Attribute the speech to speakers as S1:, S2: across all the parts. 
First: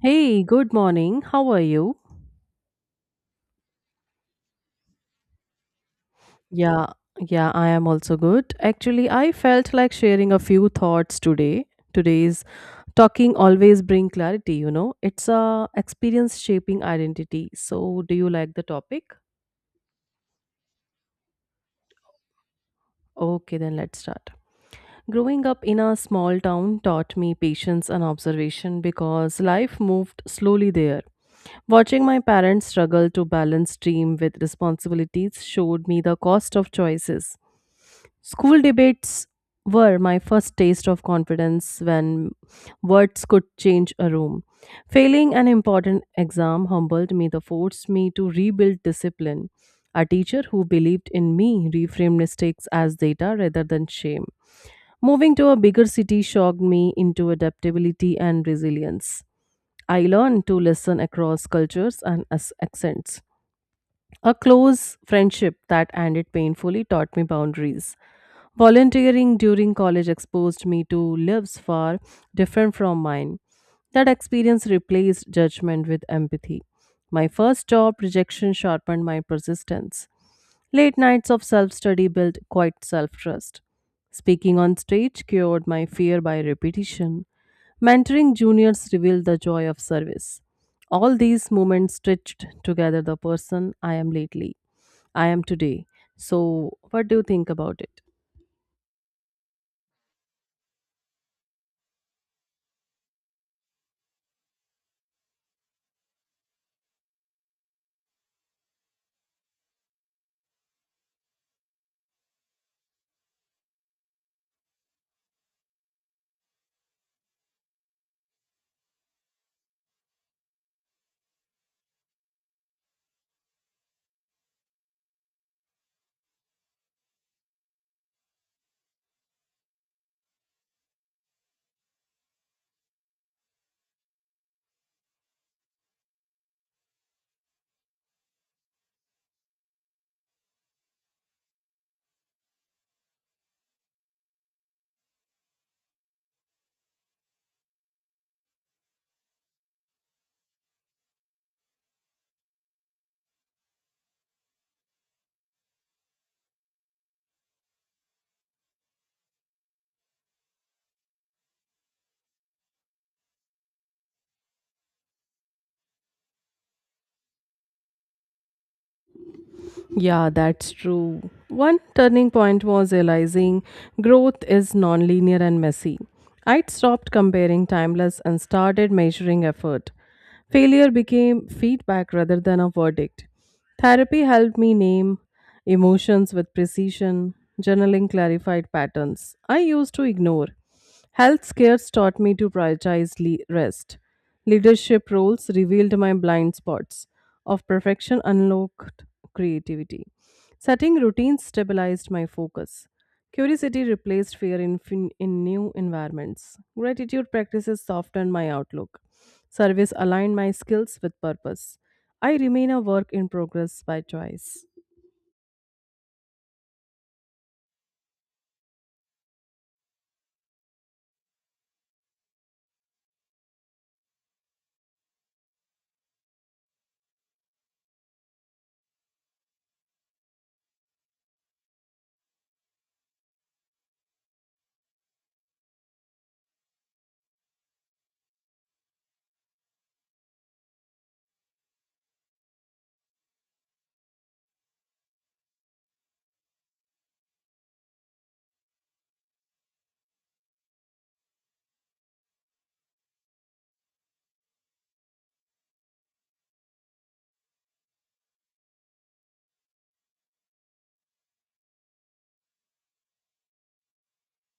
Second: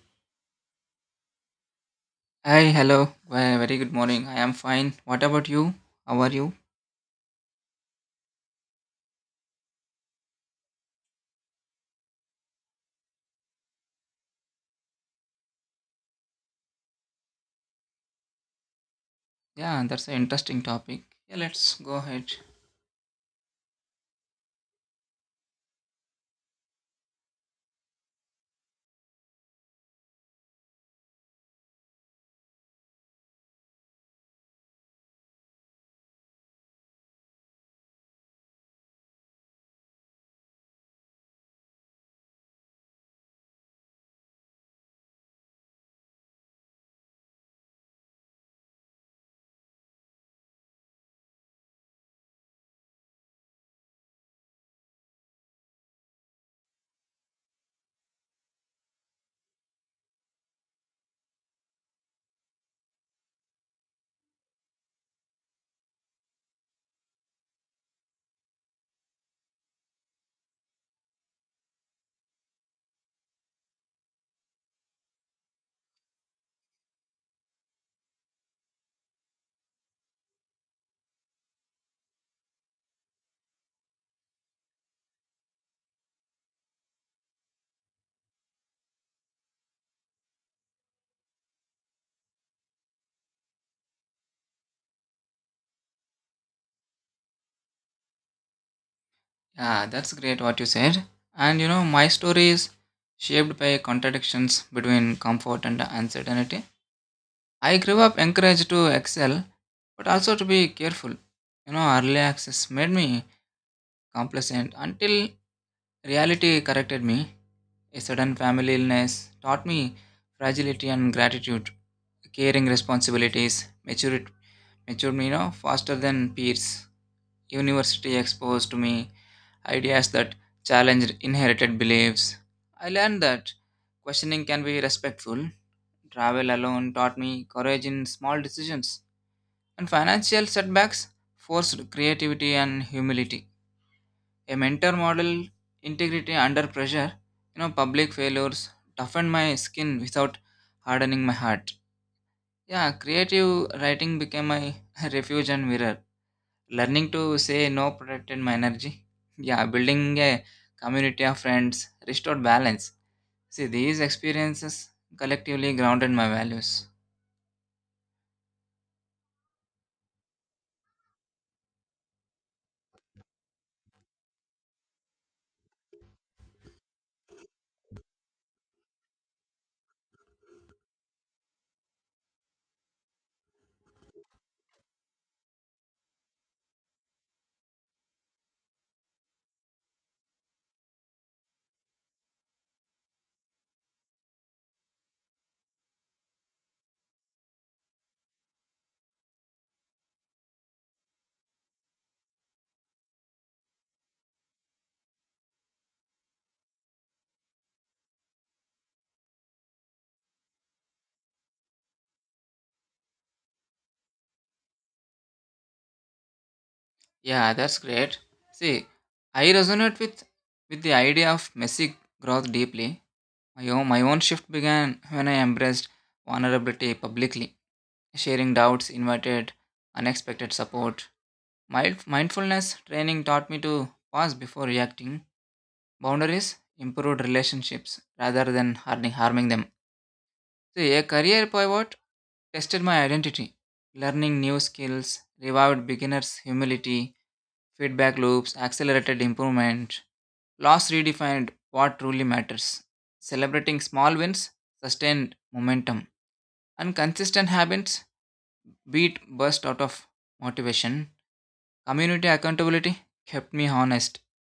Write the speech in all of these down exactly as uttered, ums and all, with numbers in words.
S1: Hey, good morning. How are you?
S2: Hi, hello. Well, very good morning. I am fine. What about you? How are you?
S1: Yeah, yeah, I am also good. Actually, I felt like sharing a few thoughts today. Today's talking always bring clarity, you know. It's a experience shaping identity. So, do you like the topic?
S2: Yeah, that's an interesting topic. Yeah, let's go ahead.
S1: Okay, then let's start. Growing up in a small town taught me patience and observation because life moved slowly there. Watching my parents struggle to balance dream with responsibilities showed me the cost of choices. School debates were my first taste of confidence when words could change a room. Failing an important exam humbled me, that forced me to rebuild discipline. A teacher who believed in me reframed mistakes as data rather than shame. Moving to a bigger city shocked me into adaptability and resilience. I learned to listen across cultures and as- accents. A close friendship that ended painfully taught me boundaries. Volunteering during college exposed me to lives far different from mine. That experience replaced judgment with empathy. My first job rejection sharpened my persistence. Late nights of self study built quite self trust. Speaking on stage cured my fear by repetition. Mentoring juniors revealed the joy of service. All these moments stitched together the person I am lately. I am today. So, what do you think about it?
S2: Yeah, that's great what you said. And you know, my story is shaped by contradictions between comfort and uncertainty. I grew up encouraged to excel, but also to be careful. You know, early access made me complacent until reality corrected me. A sudden family illness taught me fragility and gratitude, caring responsibilities, maturity matured me, you know, faster than peers. University exposed to me ideas that challenged inherited beliefs. I learned that questioning can be respectful. Travel alone taught me courage in small decisions. And financial setbacks forced creativity and humility. A mentor model integrity under pressure. You know, public failures toughened my skin without hardening my heart. Yeah, creative writing became my refuge and mirror. Learning to say no protected my energy. Yeah, building a community of friends restored balance. See, these experiences collectively grounded my values.
S1: Yeah, that's true. One turning point was realizing growth is nonlinear and messy. I'd stopped comparing timeless and started measuring effort. Failure became feedback rather than a verdict. Therapy helped me name emotions with precision. Journaling clarified patterns I used to ignore. Health scares taught me to prioritize le- rest. Leadership roles revealed my blind spots. Of perfection unlocked creativity. Setting routines stabilized my focus. Curiosity replaced fear in, fin- in new environments. Gratitude practices softened my outlook. Service aligned my skills with purpose. I remain a work in progress by choice.
S2: Yeah, that's great. See, I resonate with with the idea of messy growth deeply. My own, my own shift began when I embraced vulnerability publicly, sharing doubts, invited unexpected support. Mild, mindfulness training taught me to pause before reacting. Boundaries improved relationships rather than harming harming them. So a career pivot tested my identity. Learning new skills, revived beginners' humility, feedback loops, accelerated improvement. Loss redefined what truly matters. Celebrating small wins sustained momentum. And consistent habits beat burst out of motivation. Community accountability kept me honest.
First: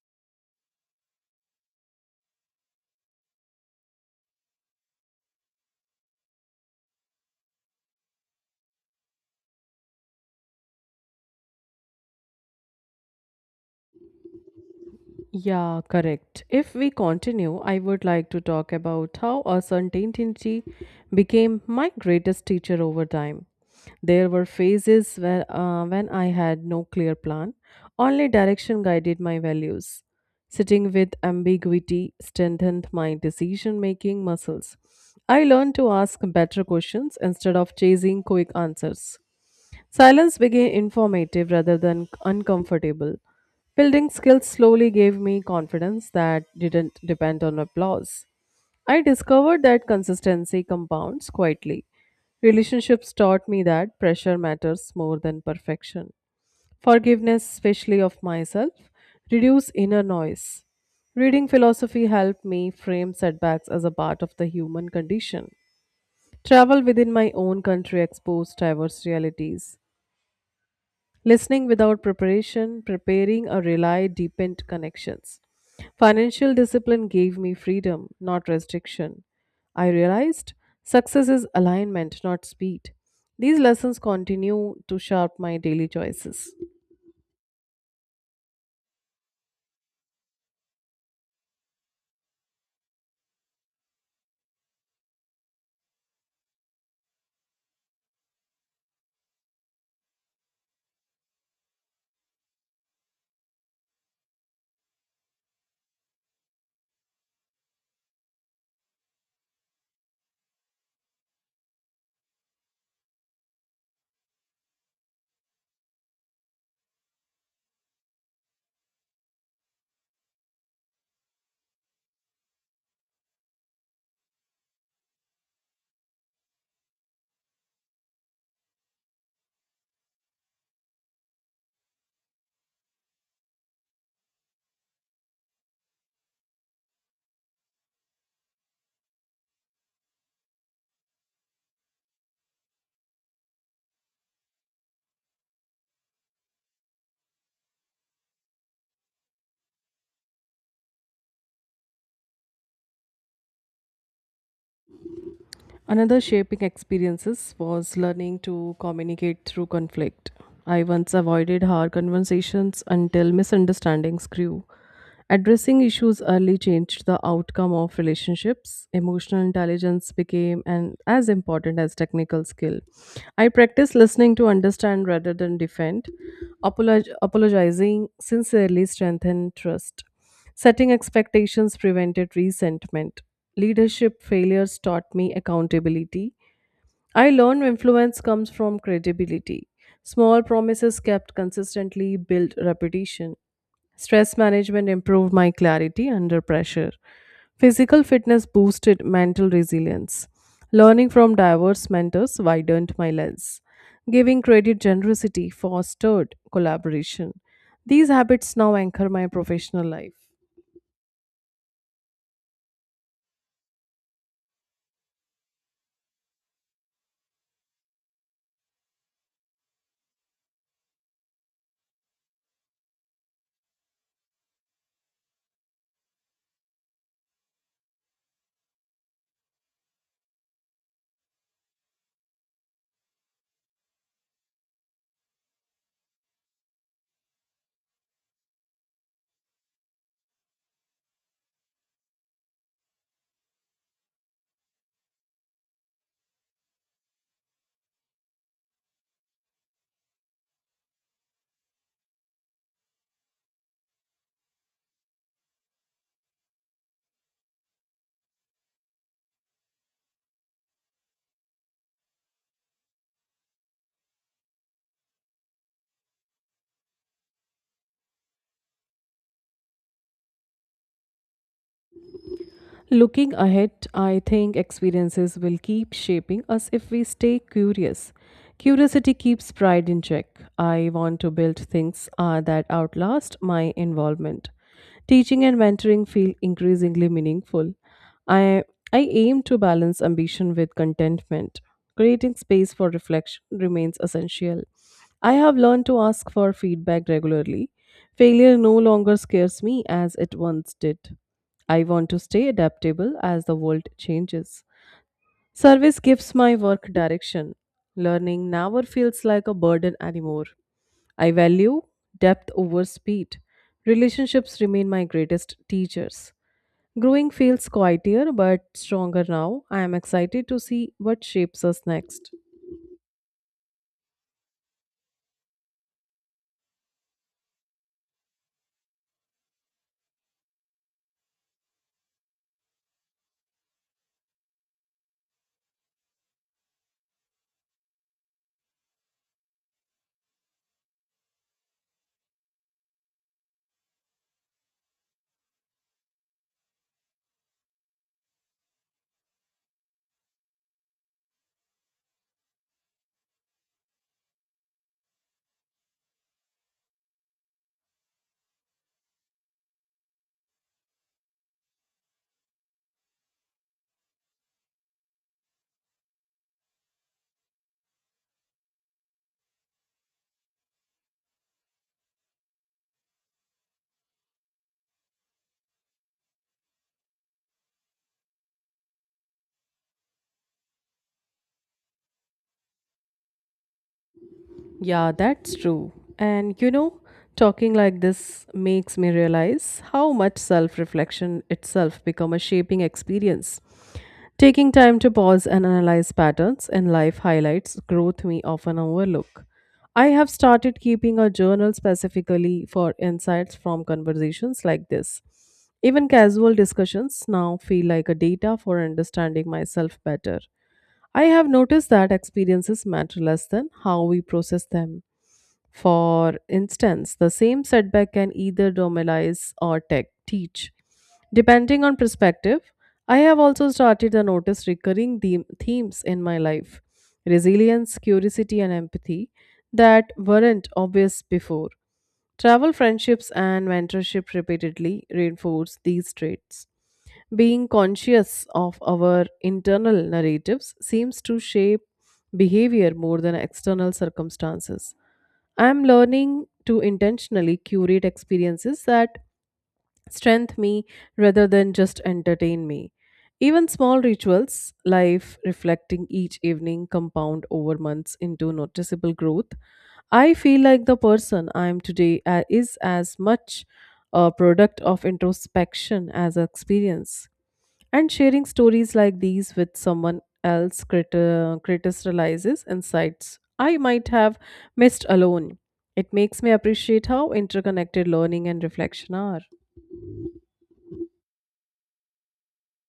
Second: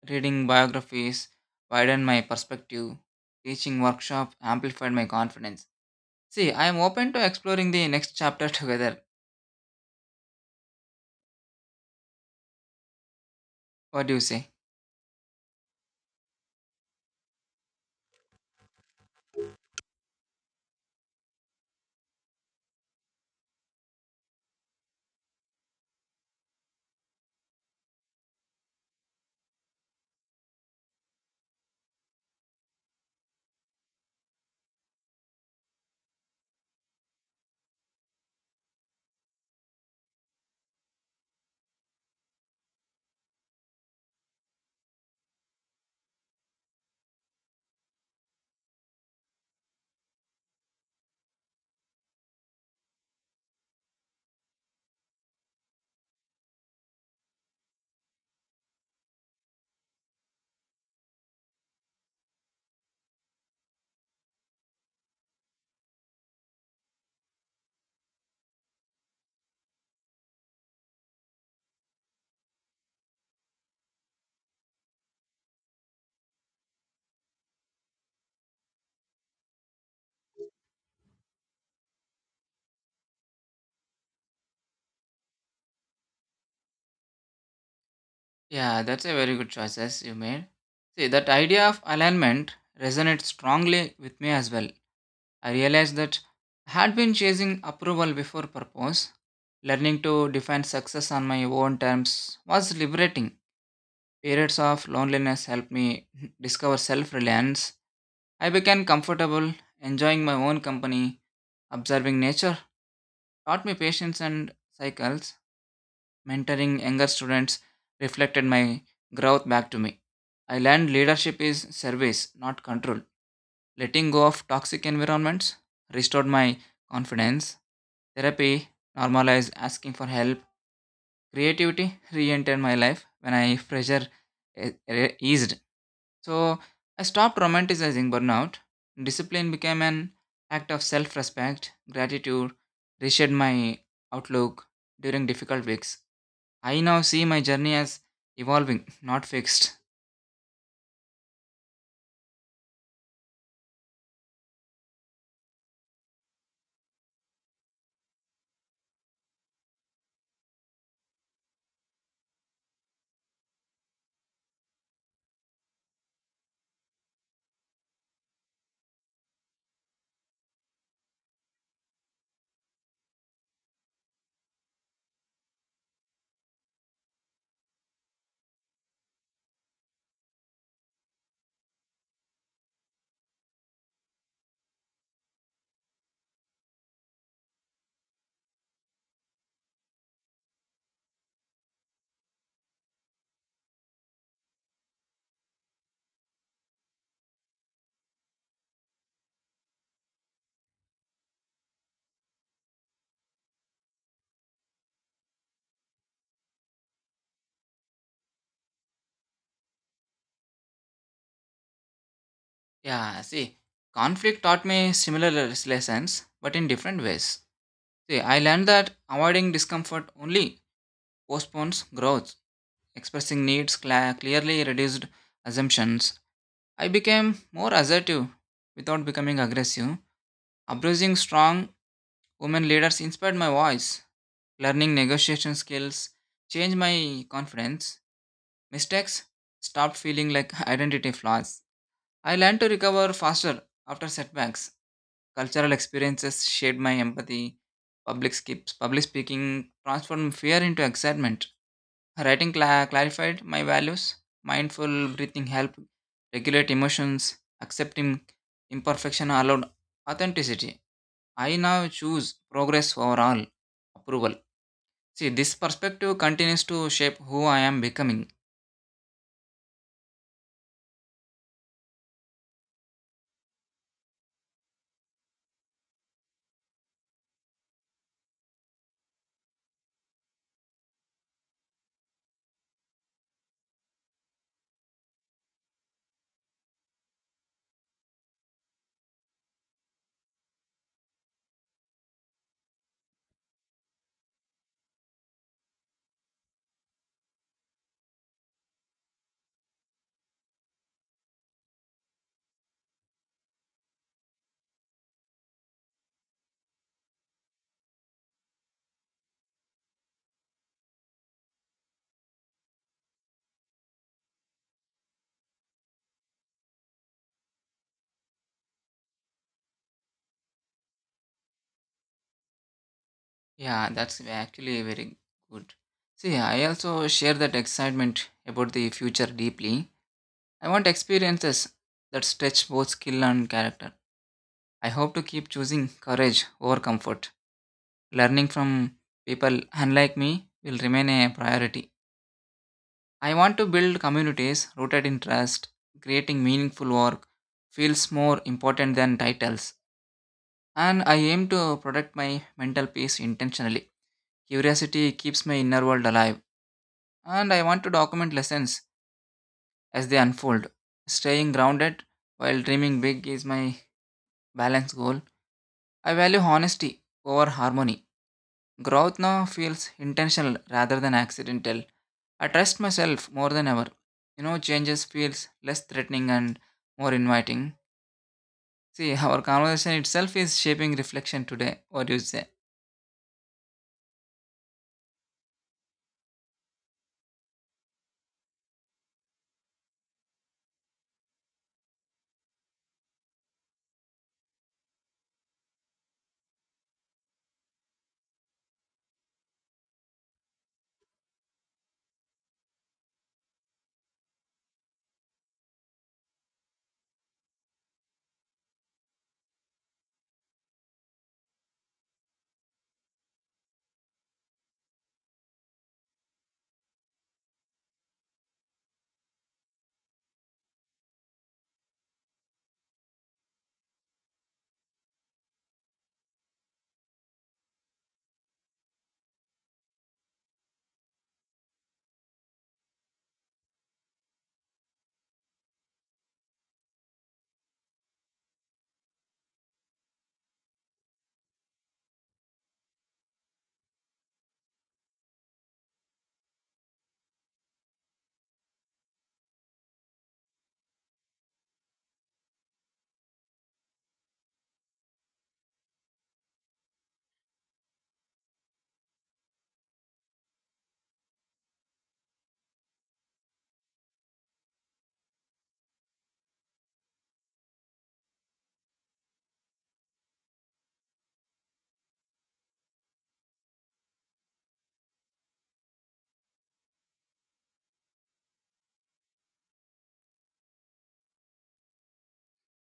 S2: Reading biographies widened my perspective. Teaching workshop amplified my confidence. See, I am open to exploring the next chapter together. What do you say?
S1: Yeah, correct. If we continue, I would like to talk about how uncertainty became my greatest teacher over time. There were phases where, uh, when I had no clear plan, only direction guided my values. Sitting with ambiguity strengthened my decision making muscles. I learned to ask better questions instead of chasing quick answers. Silence became informative rather than uncomfortable. Building skills slowly gave me confidence that didn't depend on applause. I discovered that consistency compounds quietly. Relationships taught me that pressure matters more than perfection. Forgiveness, especially of myself, reduced inner noise. Reading philosophy helped me frame setbacks as a part of the human condition. Travel within my own country exposed diverse realities. Listening without preparation, preparing or rely deepened connections. Financial discipline gave me freedom, not restriction. I realized success is alignment, not speed. These lessons continue to shape my daily choices.
S2: Yeah, that's a very good choices you made. See, that idea of alignment resonates strongly with me as well. I realized that I had been chasing approval before purpose. Learning to define success on my own terms was liberating. Periods of loneliness helped me discover self reliance. I became comfortable, enjoying my own company, observing nature, taught me patience and cycles. Mentoring younger students reflected my growth back to me. I learned leadership is service, not control. Letting go of toxic environments restored my confidence. Therapy normalized asking for help. Creativity re entered my life when I pressure e- e- eased. So I stopped romanticizing burnout. Discipline became an act of self respect, gratitude, reshaped my outlook during difficult weeks. I now see my journey as evolving, not fixed.
S1: Another shaping experiences was learning to communicate through conflict. I once avoided hard conversations until misunderstandings grew. Addressing issues early changed the outcome of relationships. Emotional intelligence became an, as important as technical skill. I practiced listening to understand rather than defend. Apolog- apologizing sincerely strengthened trust. Setting expectations prevented resentment. Leadership failures taught me accountability. I learned influence comes from credibility. Small promises kept consistently build reputation. Stress management improved my clarity under pressure. Physical fitness boosted mental resilience. Learning from diverse mentors widened my lens. Giving credit generosity fostered collaboration. These habits now anchor my professional life.
S2: Yeah, see, conflict taught me similar les- lessons, but in different ways. See, I learned that avoiding discomfort only postpones growth. Expressing needs cla clearly reduced assumptions. I became more assertive without becoming aggressive. Approaching strong women leaders inspired my voice. Learning negotiation skills changed my confidence. Mistakes stopped feeling like identity flaws. I learned to recover faster after setbacks. Cultural experiences shaped my empathy. Public skips, public speaking transformed fear into excitement. Writing cla clarified my values. Mindful breathing helped regulate emotions. Accepting imperfection allowed authenticity. I now choose progress over all approval. See, this perspective continues to shape who I am becoming.
S1: Looking ahead, I think experiences will keep shaping us if we stay curious. Curiosity keeps pride in check. I want to build things uh, that outlast my involvement. Teaching and mentoring feel increasingly meaningful. I, I aim to balance ambition with contentment. Creating space for reflection remains essential. I have learned to ask for feedback regularly. Failure no longer scares me as it once did. I want to stay adaptable as the world changes. Service gives my work direction. Learning never feels like a burden anymore. I value depth over speed. Relationships remain my greatest teachers. Growing feels quieter but stronger now. I am excited to see what shapes us next.
S2: Yeah, that's actually very good. See, I also share that excitement about the future deeply. I want experiences that stretch both skill and character. I hope to keep choosing courage over comfort. Learning from people unlike me will remain a priority. I want to build communities rooted in trust, creating meaningful work feels more important than titles. And I aim to protect my mental peace intentionally. Curiosity keeps my inner world alive, and I want to document lessons as they unfold. Staying grounded while dreaming big is my balance goal. I value honesty over harmony. Growth now feels intentional rather than accidental. I trust myself more than ever. You know, changes feels less threatening and more inviting. See, our conversation itself is shaping reflection today. What do you say?
S1: Yeah, that's true. And you know, talking like this makes me realize how much self reflection itself become a shaping experience. Taking time to pause and analyze patterns in life highlights growth we often overlook. I have started keeping a journal specifically for insights from conversations like this. Even casual discussions now feel like a data for understanding myself better. I have noticed that experiences matter less than how we process them. For instance, the same setback can either normalize or tech teach. Depending on perspective, I have also started to notice recurring them- themes in my life resilience, curiosity, and empathy that weren't obvious before. Travel, friendships, and mentorship repeatedly reinforce these traits. Being conscious of our internal narratives seems to shape behavior more than external circumstances. I am learning to intentionally curate experiences that strengthen me rather than just entertain me. Even small rituals, life reflecting each evening, compound over months into noticeable growth. I feel like the person I am today uh, is as much a product of introspection as experience. And sharing stories like these with someone else criti- criticizes insights I might have missed alone. It makes me appreciate how interconnected learning and reflection are.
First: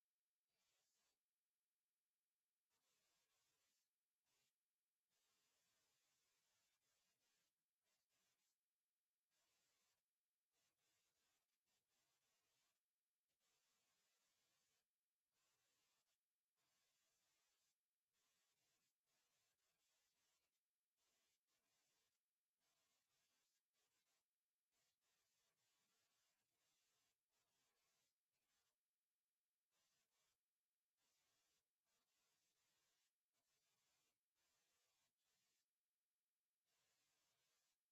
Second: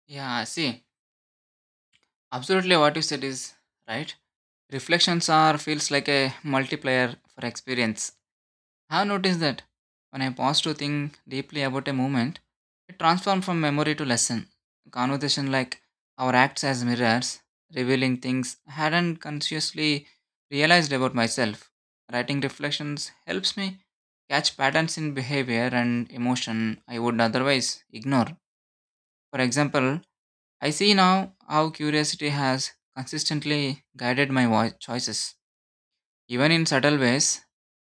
S2: Yeah, see, absolutely what you said is right. Reflections are feels like a multiplier for experience. I have noticed that when I pause to think deeply about a moment, it transforms from memory to lesson. Conversation like our acts as mirrors, revealing things I hadn't consciously realized about myself. Writing reflections helps me catch patterns in behavior and emotion I would otherwise ignore. For example, I see now how curiosity has consistently guided my voi- choices. Even in subtle ways,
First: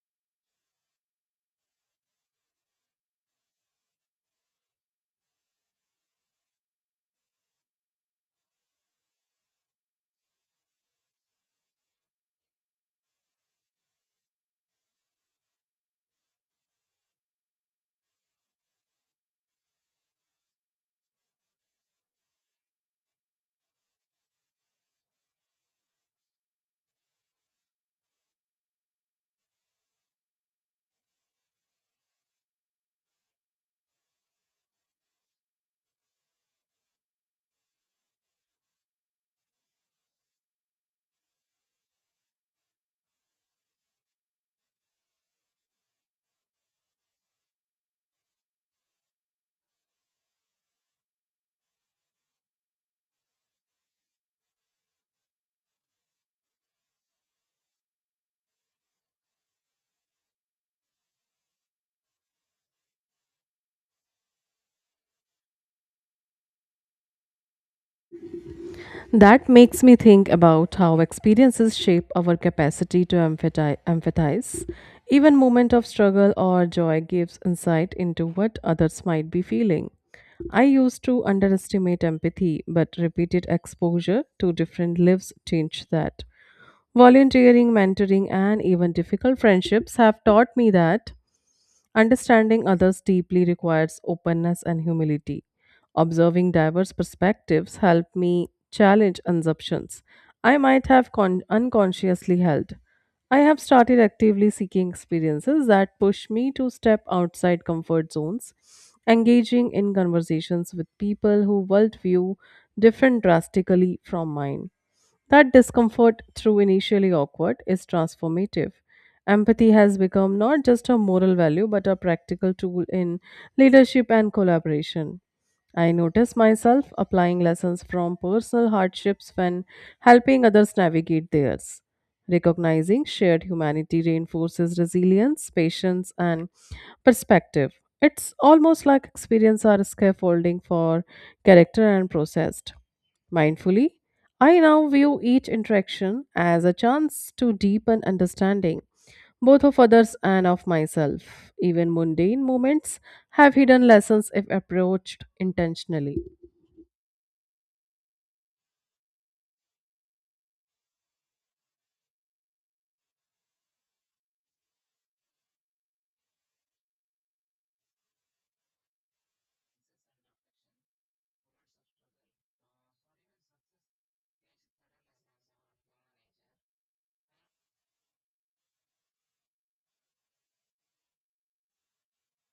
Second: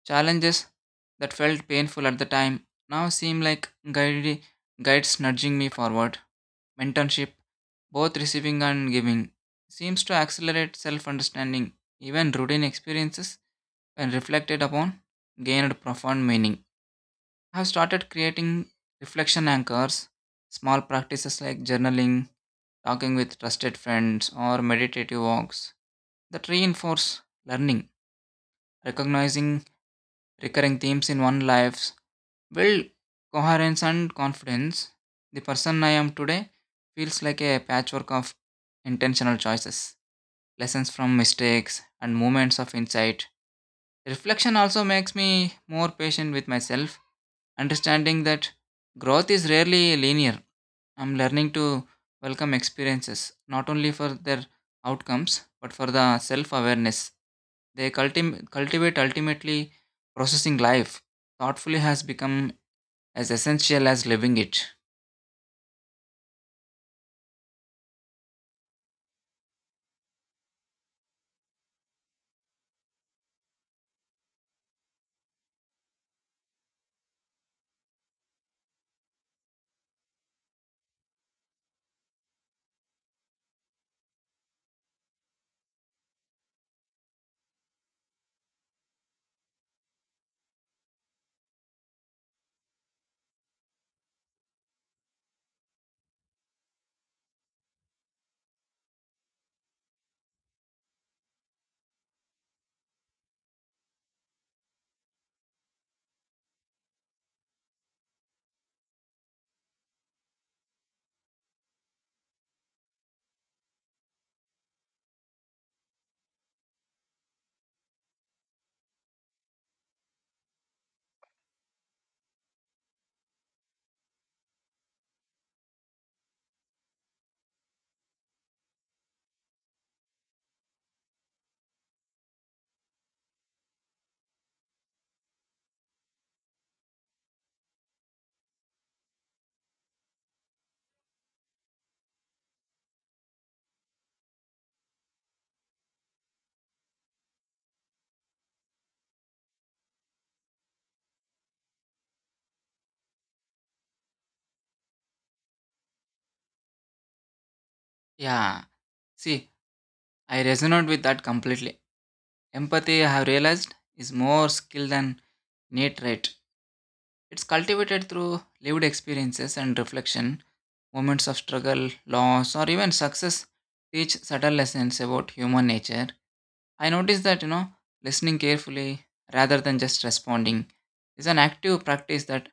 S2: challenges that felt painful at the time now seem like guide, guides nudging me forward. Mentorship, both receiving and giving, seems to accelerate self understanding. Even routine experiences, when reflected upon, gained profound meaning. I have started creating reflection anchors, small practices like journaling, talking with trusted friends, or meditative walks that reinforce learning, recognizing recurring themes in one's life build coherence and confidence, the person I am today feels like a patchwork of intentional choices, lessons from mistakes, and moments of insight. Reflection also makes me more patient with myself, understanding that growth is rarely linear. I'm learning to welcome experiences not only for their outcomes but for the self awareness they culti- cultivate. Ultimately, processing life thoughtfully has become as essential as living it.
S1: That makes me think about how experiences shape our capacity to emphati- empathize. Even moment of struggle or joy gives insight into what others might be feeling. I used to underestimate empathy, but repeated exposure to different lives changed that. Volunteering, mentoring, and even difficult friendships have taught me that understanding others deeply requires openness and humility. Observing diverse perspectives helped me challenge assumptions I might have con- unconsciously held. I have started actively seeking experiences that push me to step outside comfort zones, engaging in conversations with people whose worldview different drastically from mine. That discomfort, through initially awkward, is transformative. Empathy has become not just a moral value but a practical tool in leadership and collaboration. I notice myself applying lessons from personal hardships when helping others navigate theirs. Recognizing shared humanity reinforces resilience, patience, and perspective. It's almost like experience are scaffolding for character and processed. Mindfully, I now view each interaction as a chance to deepen understanding both of others and of myself. Even mundane moments have hidden lessons if approached intentionally.
S2: Yeah, see, I resonate with that completely. Empathy, I have realized, is more skill than innate trait. It's cultivated through lived experiences and reflection. Moments of struggle, loss, or even success teach subtle lessons about human nature. I noticed that, you know, listening carefully rather than just responding is an active practice that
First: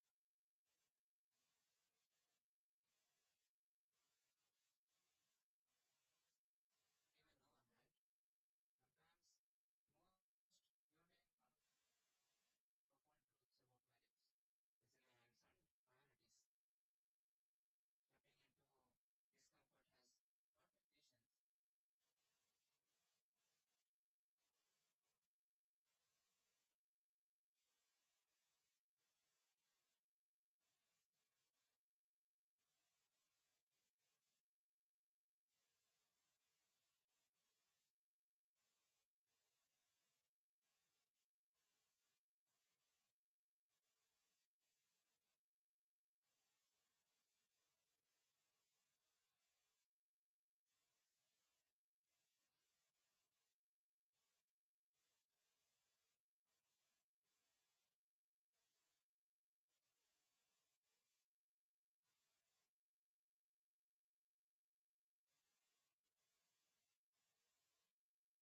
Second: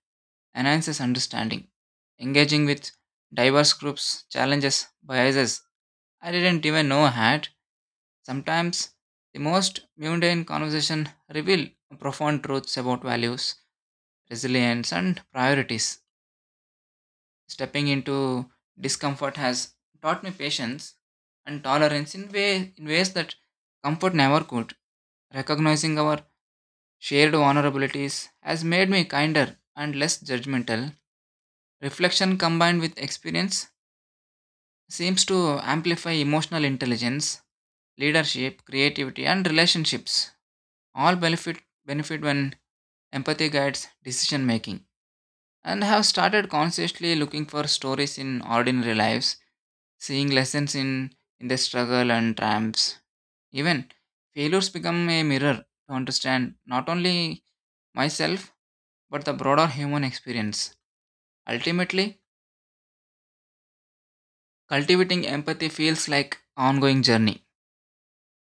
S2: enhances understanding. Engaging with diverse groups challenges biases I didn't even know I had. Sometimes the most mundane conversation reveal profound truths about values, resilience, and priorities. Stepping into discomfort has taught me patience and tolerance in, way, in ways that comfort never could. Recognizing our shared vulnerabilities has made me kinder and less judgmental. Reflection combined with experience seems to amplify emotional intelligence, leadership, creativity, and relationships. All benefit benefit when empathy guides decision making, and have started consciously looking for stories in ordinary lives, seeing lessons in in their struggle and triumphs. Even failures become a mirror to understand not only myself but the broader human experience. Ultimately, cultivating empathy feels like ongoing journey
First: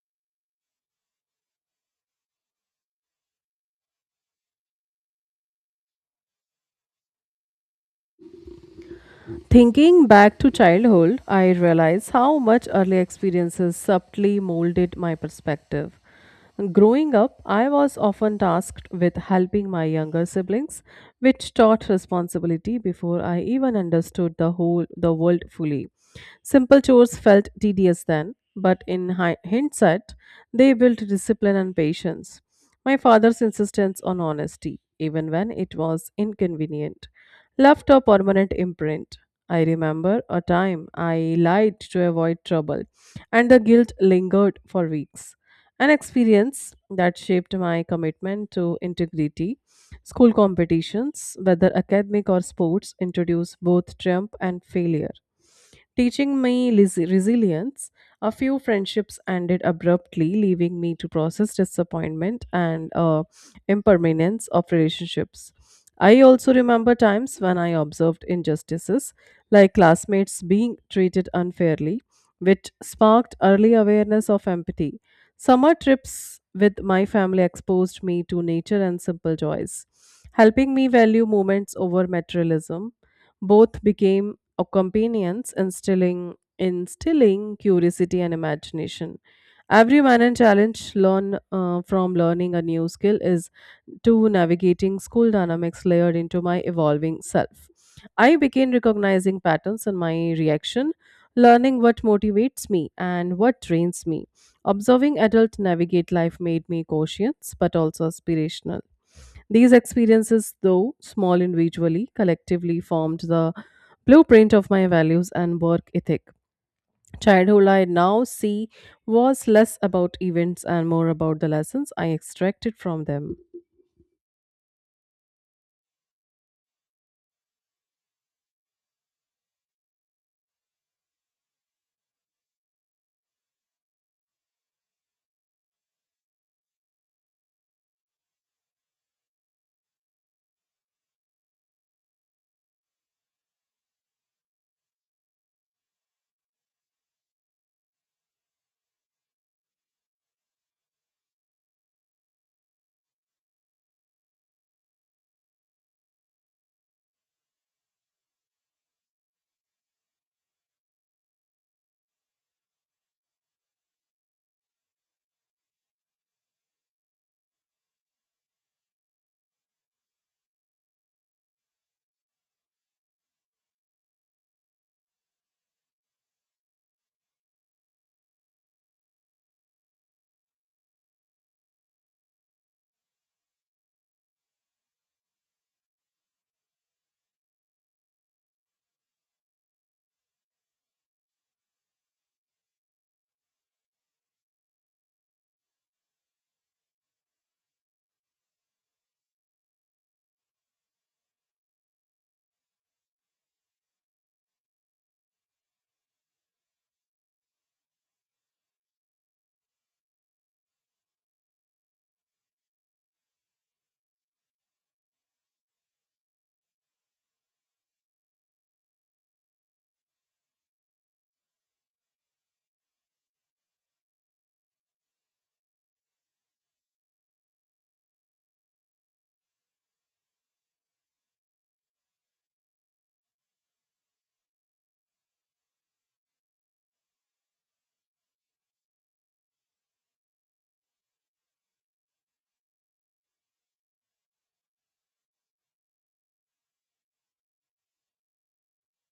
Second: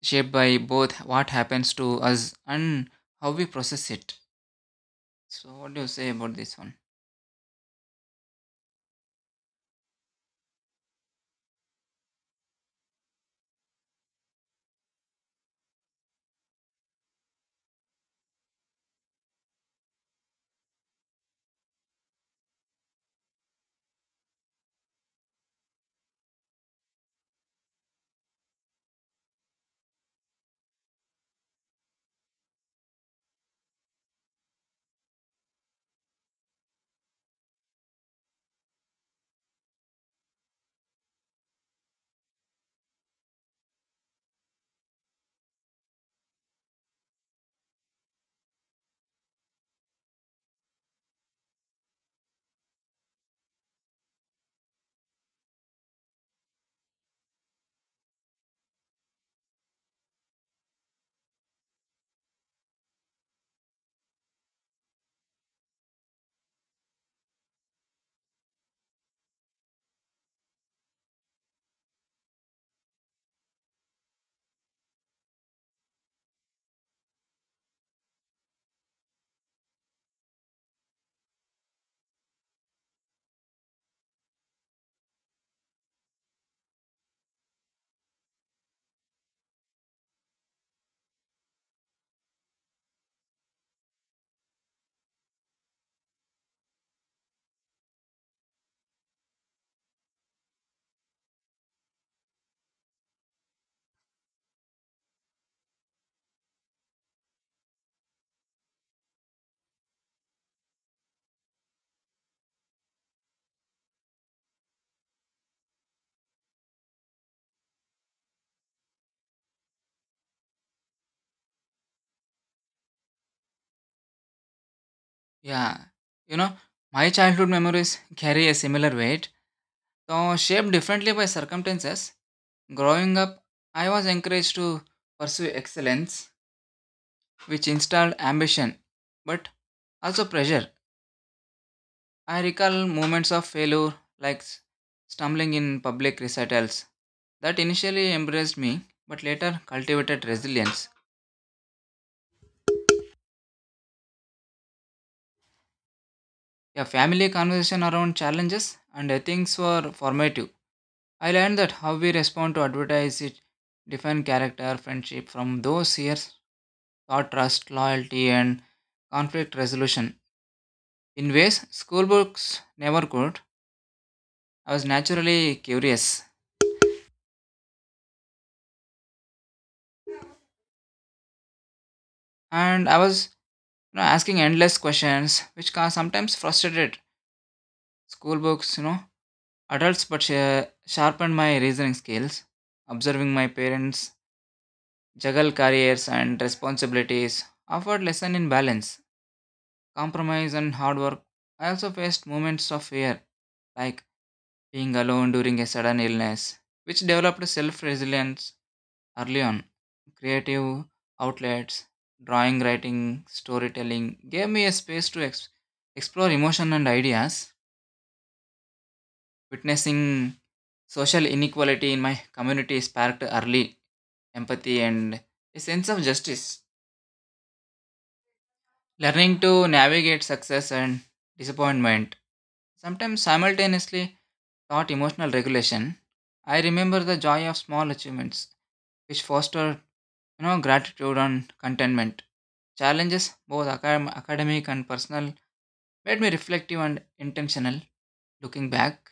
S2: shaped by both what happens to us and how we process it. So what do you say about this one?
S1: Thinking back to childhood, I realize how much early experiences subtly molded my perspective. Growing up, I was often tasked with helping my younger siblings, which taught responsibility before I even understood the whole the world fully. Simple chores felt tedious then, but in hi- hindsight, they built discipline and patience. My father's insistence on honesty, even when it was inconvenient, left a permanent imprint. I remember a time I lied to avoid trouble, and the guilt lingered for weeks. An experience that shaped my commitment to integrity. School competitions, whether academic or sports, introduce both triumph and failure teaching me lis- resilience. A few friendships ended abruptly, leaving me to process disappointment and uh, impermanence of relationships. I also remember times when I observed injustices, like classmates being treated unfairly, which sparked early awareness of empathy. Summer trips with my family exposed me to nature and simple joys, helping me value moments over materialism both became or companions instilling instilling curiosity and imagination every man and challenge learn uh, from learning a new skill is to navigating school dynamics layered into my evolving self. I began recognizing patterns in my reaction, learning what motivates me and what drains me. Observing adults navigate life made me cautious but also aspirational. These experiences, though small individually, collectively formed the blueprint of my values and work ethic. Childhood I now see was less about events and more about the lessons I extracted from them.
S2: Yeah, you know, my childhood memories carry a similar weight, though shaped differently by circumstances. Growing up, I was encouraged to pursue excellence, which installed ambition, but also pressure. I recall moments of failure, like s- stumbling in public recitals, that initially embraced me, but later cultivated resilience. A family conversation around challenges and ethics were formative. I learned that how we respond to advertise it define character, friendship from those years taught trust, loyalty, and conflict resolution, in ways school books never could. I was naturally curious, and I was you know asking endless questions, which ca- sometimes frustrated school books. You know, adults, but sh- sharpened my reasoning skills. Observing my parents juggle careers and responsibilities offered lesson in balance compromise and hard work. I also faced moments of fear, like being alone during a sudden illness, which developed self resilience early on. Creative outlets, drawing, writing, storytelling gave me a space to ex- explore emotion and ideas. Witnessing social inequality in my community sparked early empathy and a sense of justice. Learning to navigate success and disappointment, sometimes simultaneously taught emotional regulation. I remember the joy of small achievements, which fostered you know, gratitude and contentment. Challenges, both acad- academic and personal, made me reflective and intentional. Looking back,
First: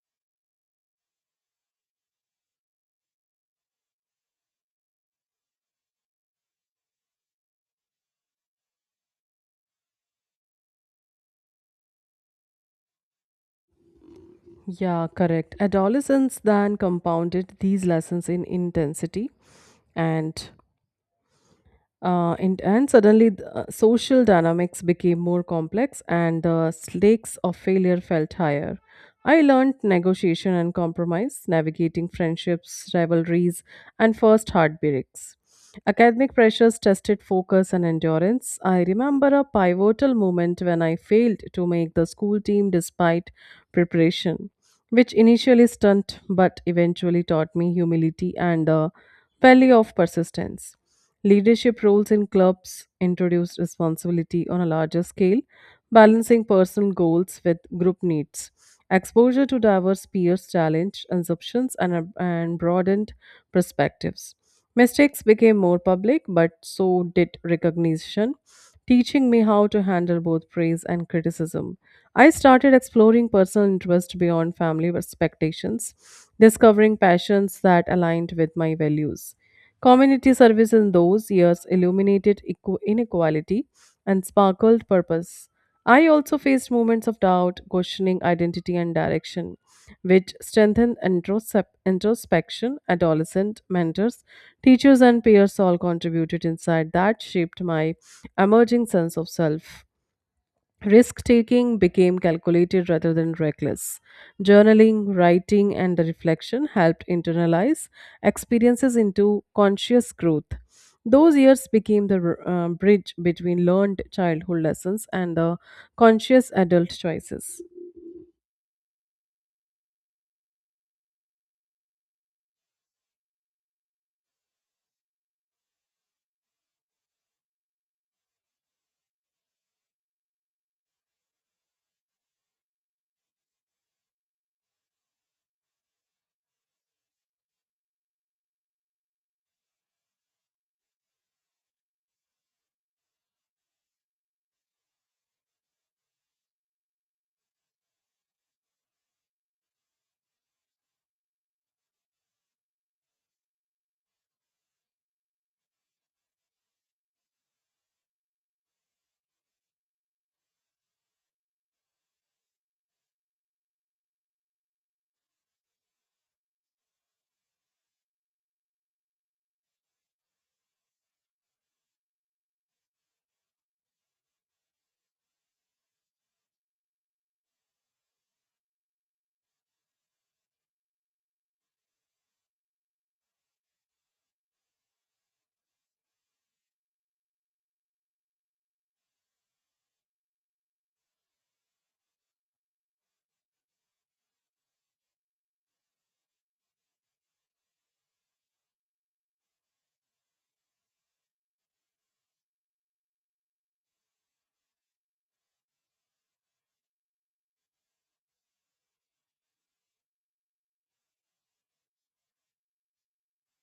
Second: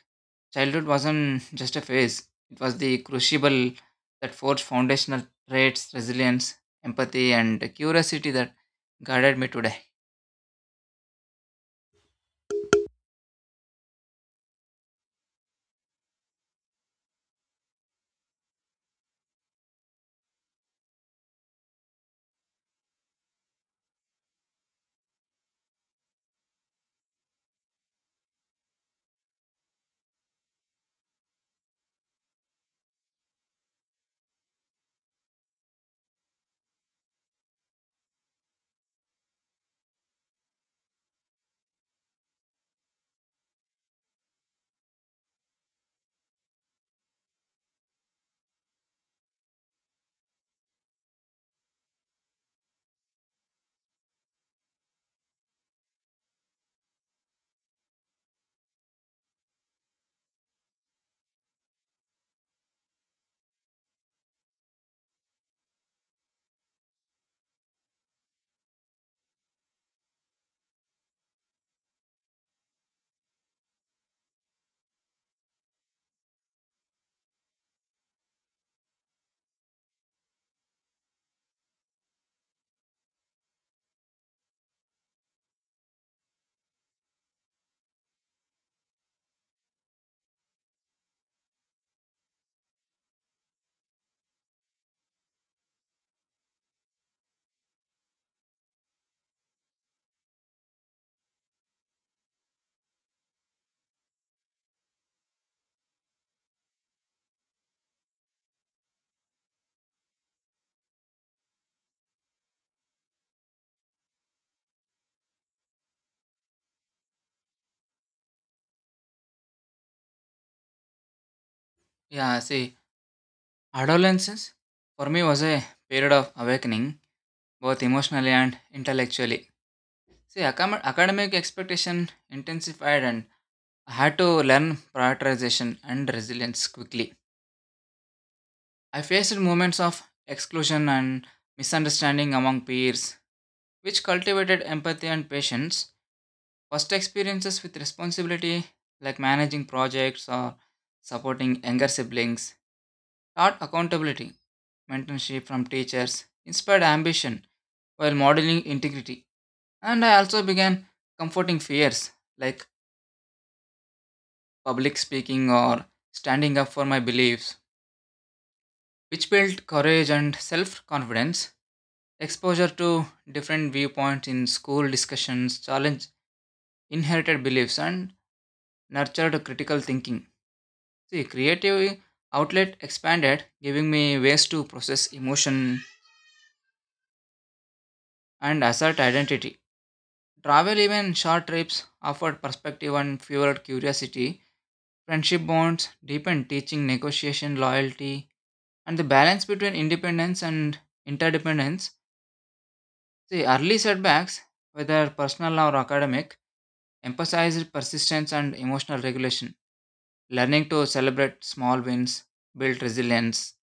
S2: childhood wasn't just a phase, it was the crucible that forged foundational traits, resilience, empathy, and curiosity that guided me today.
S1: Yeah, correct. Adolescence then compounded these lessons in intensity and Uh, and, and suddenly, the, uh, social dynamics became more complex and the stakes of failure felt higher. I learned negotiation and compromise, navigating friendships, rivalries, and first heartbreaks. Academic pressures tested focus and endurance. I remember a pivotal moment when I failed to make the school team despite preparation, which initially stunned but eventually taught me humility and the Valley of persistence. Leadership roles in clubs introduced responsibility on a larger scale, balancing personal goals with group needs. Exposure to diverse peers challenged assumptions and, and broadened perspectives. Mistakes became more public, but so did recognition, teaching me how to handle both praise and criticism. I started exploring personal interests beyond family expectations, discovering passions that aligned with my values. Community service in those years illuminated equ- inequality and sparkled purpose. I also faced moments of doubt, questioning identity and direction, which strengthened introsep- introspection. Adolescent mentors, teachers, and peers all contributed insight that shaped my emerging sense of self. Risk taking became calculated rather than reckless. Journaling, writing, and reflection helped internalize experiences into conscious growth. Those years became the uh, bridge between learned childhood lessons and the conscious adult choices.
S2: Yeah, see, adolescence for me was a period of awakening, both emotionally and intellectually. See, acam- academic expectation intensified and I had to learn prioritization and resilience quickly. I faced moments of exclusion and misunderstanding among peers, which cultivated empathy and patience. First experiences with responsibility, like managing projects or supporting younger siblings, taught accountability, mentorship from teachers, inspired ambition while modeling integrity. And I also began comforting fears like public speaking, or standing up for my beliefs, which built courage and self confidence. Exposure to different viewpoints in school discussions challenged inherited beliefs and nurtured critical thinking. See, creative outlet expanded, giving me ways to process emotion and assert identity. Travel, even short trips, offered perspective and fueled curiosity. Friendship bonds deepened, teaching negotiation, loyalty, and the balance between independence and interdependence. The early setbacks, whether personal or academic, emphasized persistence and emotional regulation. Learning to celebrate small wins, built resilience.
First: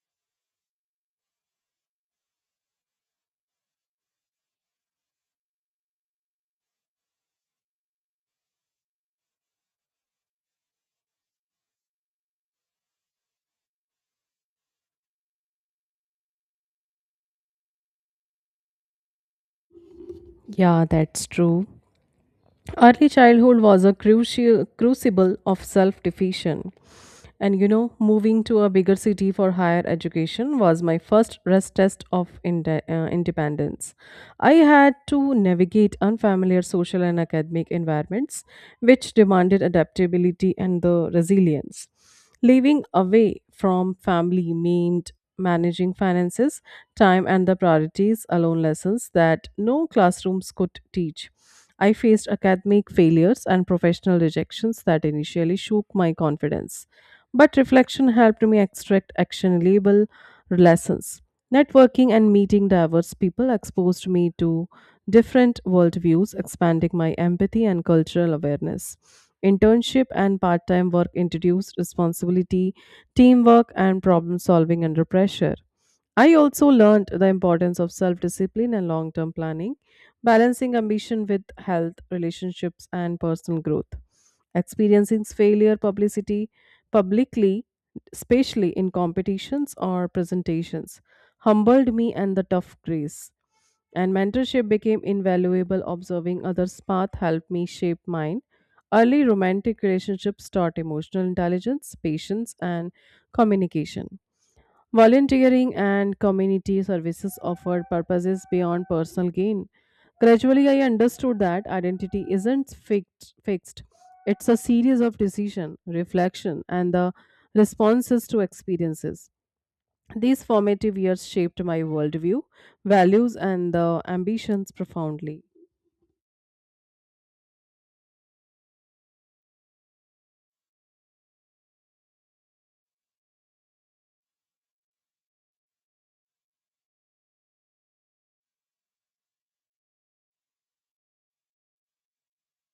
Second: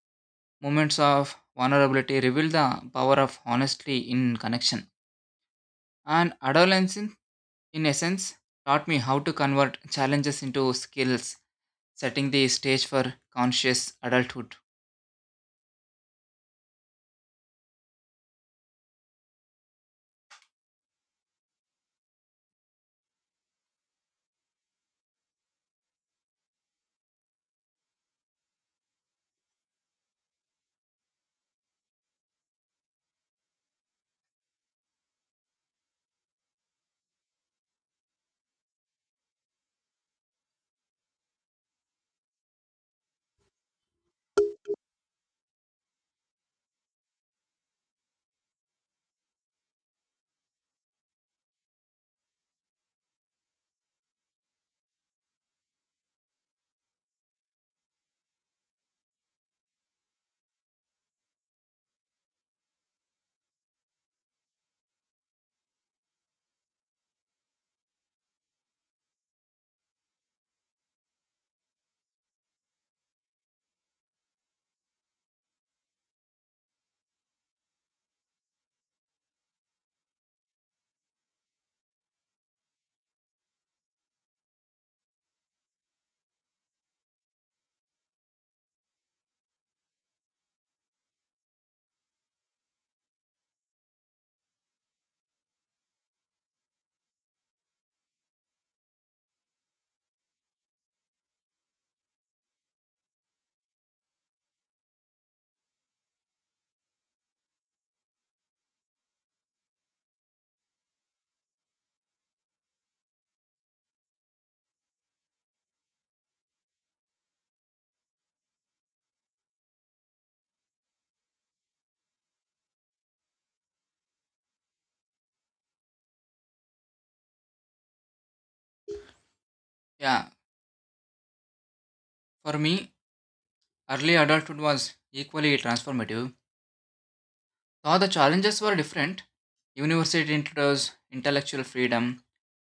S2: Moments of vulnerability reveal the power of honesty in connection. And adolescence, in essence, taught me how to convert challenges into skills, setting the stage for conscious adulthood.
S1: Yeah, that's true. Early childhood was a crucial crucible of self-defeation. And you know, moving to a bigger city for higher education was my first rest test of inde- uh, independence. I had to navigate unfamiliar social and academic environments, which demanded adaptability and the resilience. Living away from family meant managing finances, time, and the priorities alone lessons that no classrooms could teach. I faced academic failures and professional rejections that initially shook my confidence. But reflection helped me extract actionable lessons. Networking and meeting diverse people exposed me to different worldviews, expanding my empathy and cultural awareness. Internship and part time work introduced responsibility, teamwork, and problem solving under pressure. I also learned the importance of self discipline and long term planning balancing ambition with health, relationships, and personal growth. Experiencing failure publicity publicly, especially in competitions or presentations, humbled me and the tough grace. And mentorship became invaluable. Observing others' path helped me shape mine. Early romantic relationships taught emotional intelligence, patience, and communication. Volunteering and community services offered purposes beyond personal gain. Gradually, I understood that identity isn't fixed. fixed. It's a series of decision, reflection, and the responses to experiences. These formative years shaped my worldview, values, and the ambitions profoundly.
S2: Yeah, for me, early adulthood was equally transformative. Now the challenges were different. University introduced intellectual freedom,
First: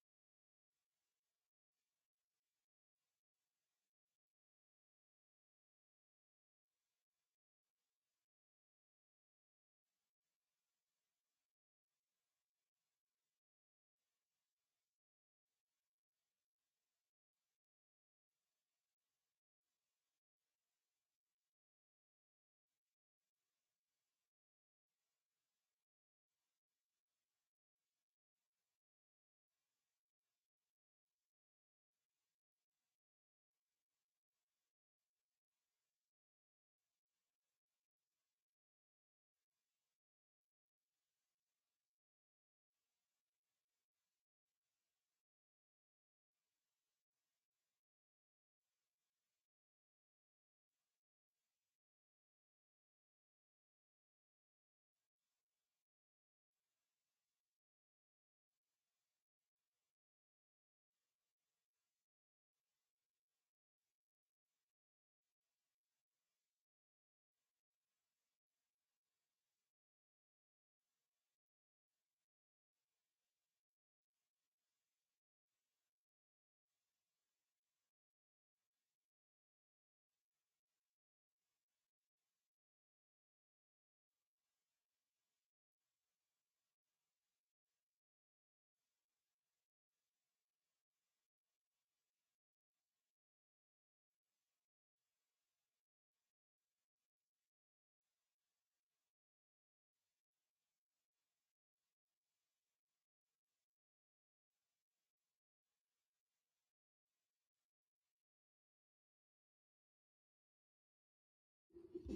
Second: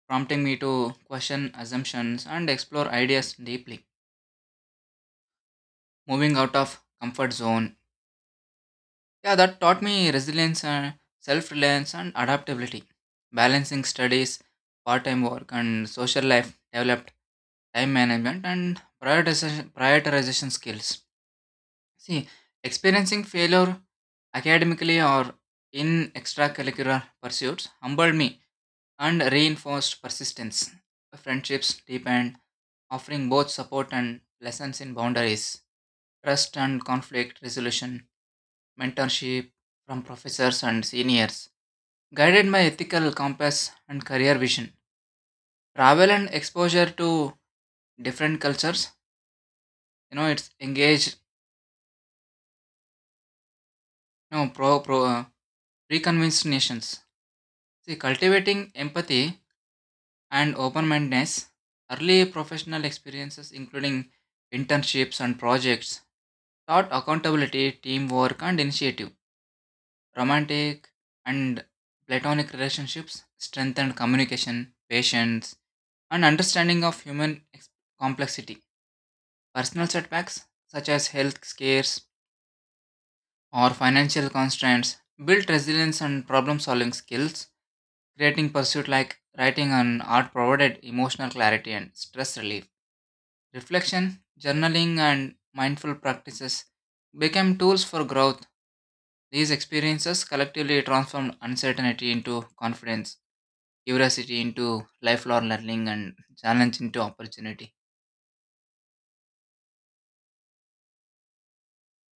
S2: prompting me to question assumptions and explore ideas deeply, moving out of comfort zone. Yeah, that taught me resilience and self-reliance and adaptability. Balancing studies, part-time work and social life developed time management and prioritization, prioritization skills. See, experiencing failure academically or in extracurricular pursuits humbled me and reinforced persistence. Friendships deepen, offering both support and lessons in boundaries, trust and conflict resolution, mentorship from professors and seniors. Guided by ethical compass and career vision, travel and exposure to different cultures. You know, it's engaged. You know, pro pro uh, preconvinced nations. See, cultivating empathy and open-mindedness. Early professional experiences, including internships and projects, taught accountability, teamwork, and initiative. Romantic and platonic relationships strengthened communication, patience, and understanding of human ex- complexity. Personal setbacks, such as health scares or financial constraints, built resilience and problem solving skills. Creating pursuit like writing and art provided emotional clarity and stress relief. Reflection, journaling, and mindful practices became tools for growth. These experiences collectively transformed uncertainty into confidence, curiosity into lifelong learning, and challenge into opportunity.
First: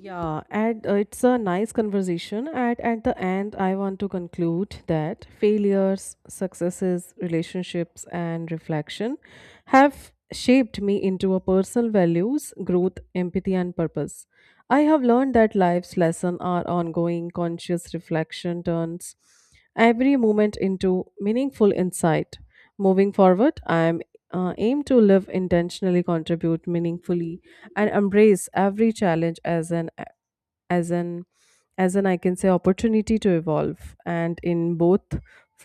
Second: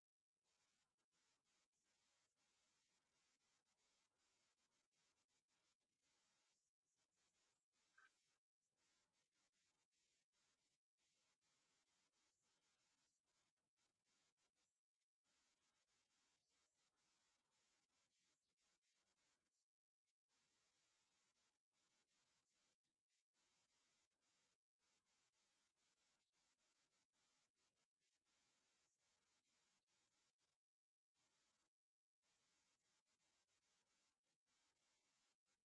S1: Yeah, and uh, it's a nice conversation. And at the end, I want to conclude that failures, successes, relationships, and reflection have shaped me into a personal values, growth, empathy, and purpose. I have learned that life's lesson are ongoing conscious reflection turns every moment into meaningful insight. Moving forward, I am uh, aim to live intentionally, contribute meaningfully, and embrace every challenge as an as an as an I can say opportunity to evolve. And in both,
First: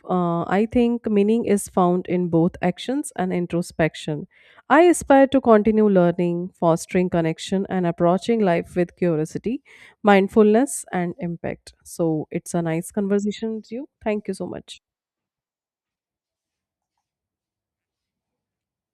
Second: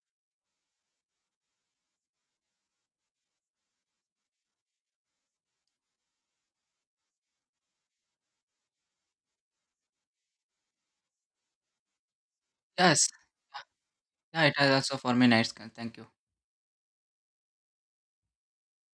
S1: uh, I think meaning is found in both actions and introspection. I aspire to continue learning, fostering connection, and approaching life with curiosity, mindfulness, and impact. So it's a nice
S2: Yes,
S1: conversation with you. Thank you
S2: yeah,
S1: so
S2: it has
S1: much.
S2: also for me nice. Thank you.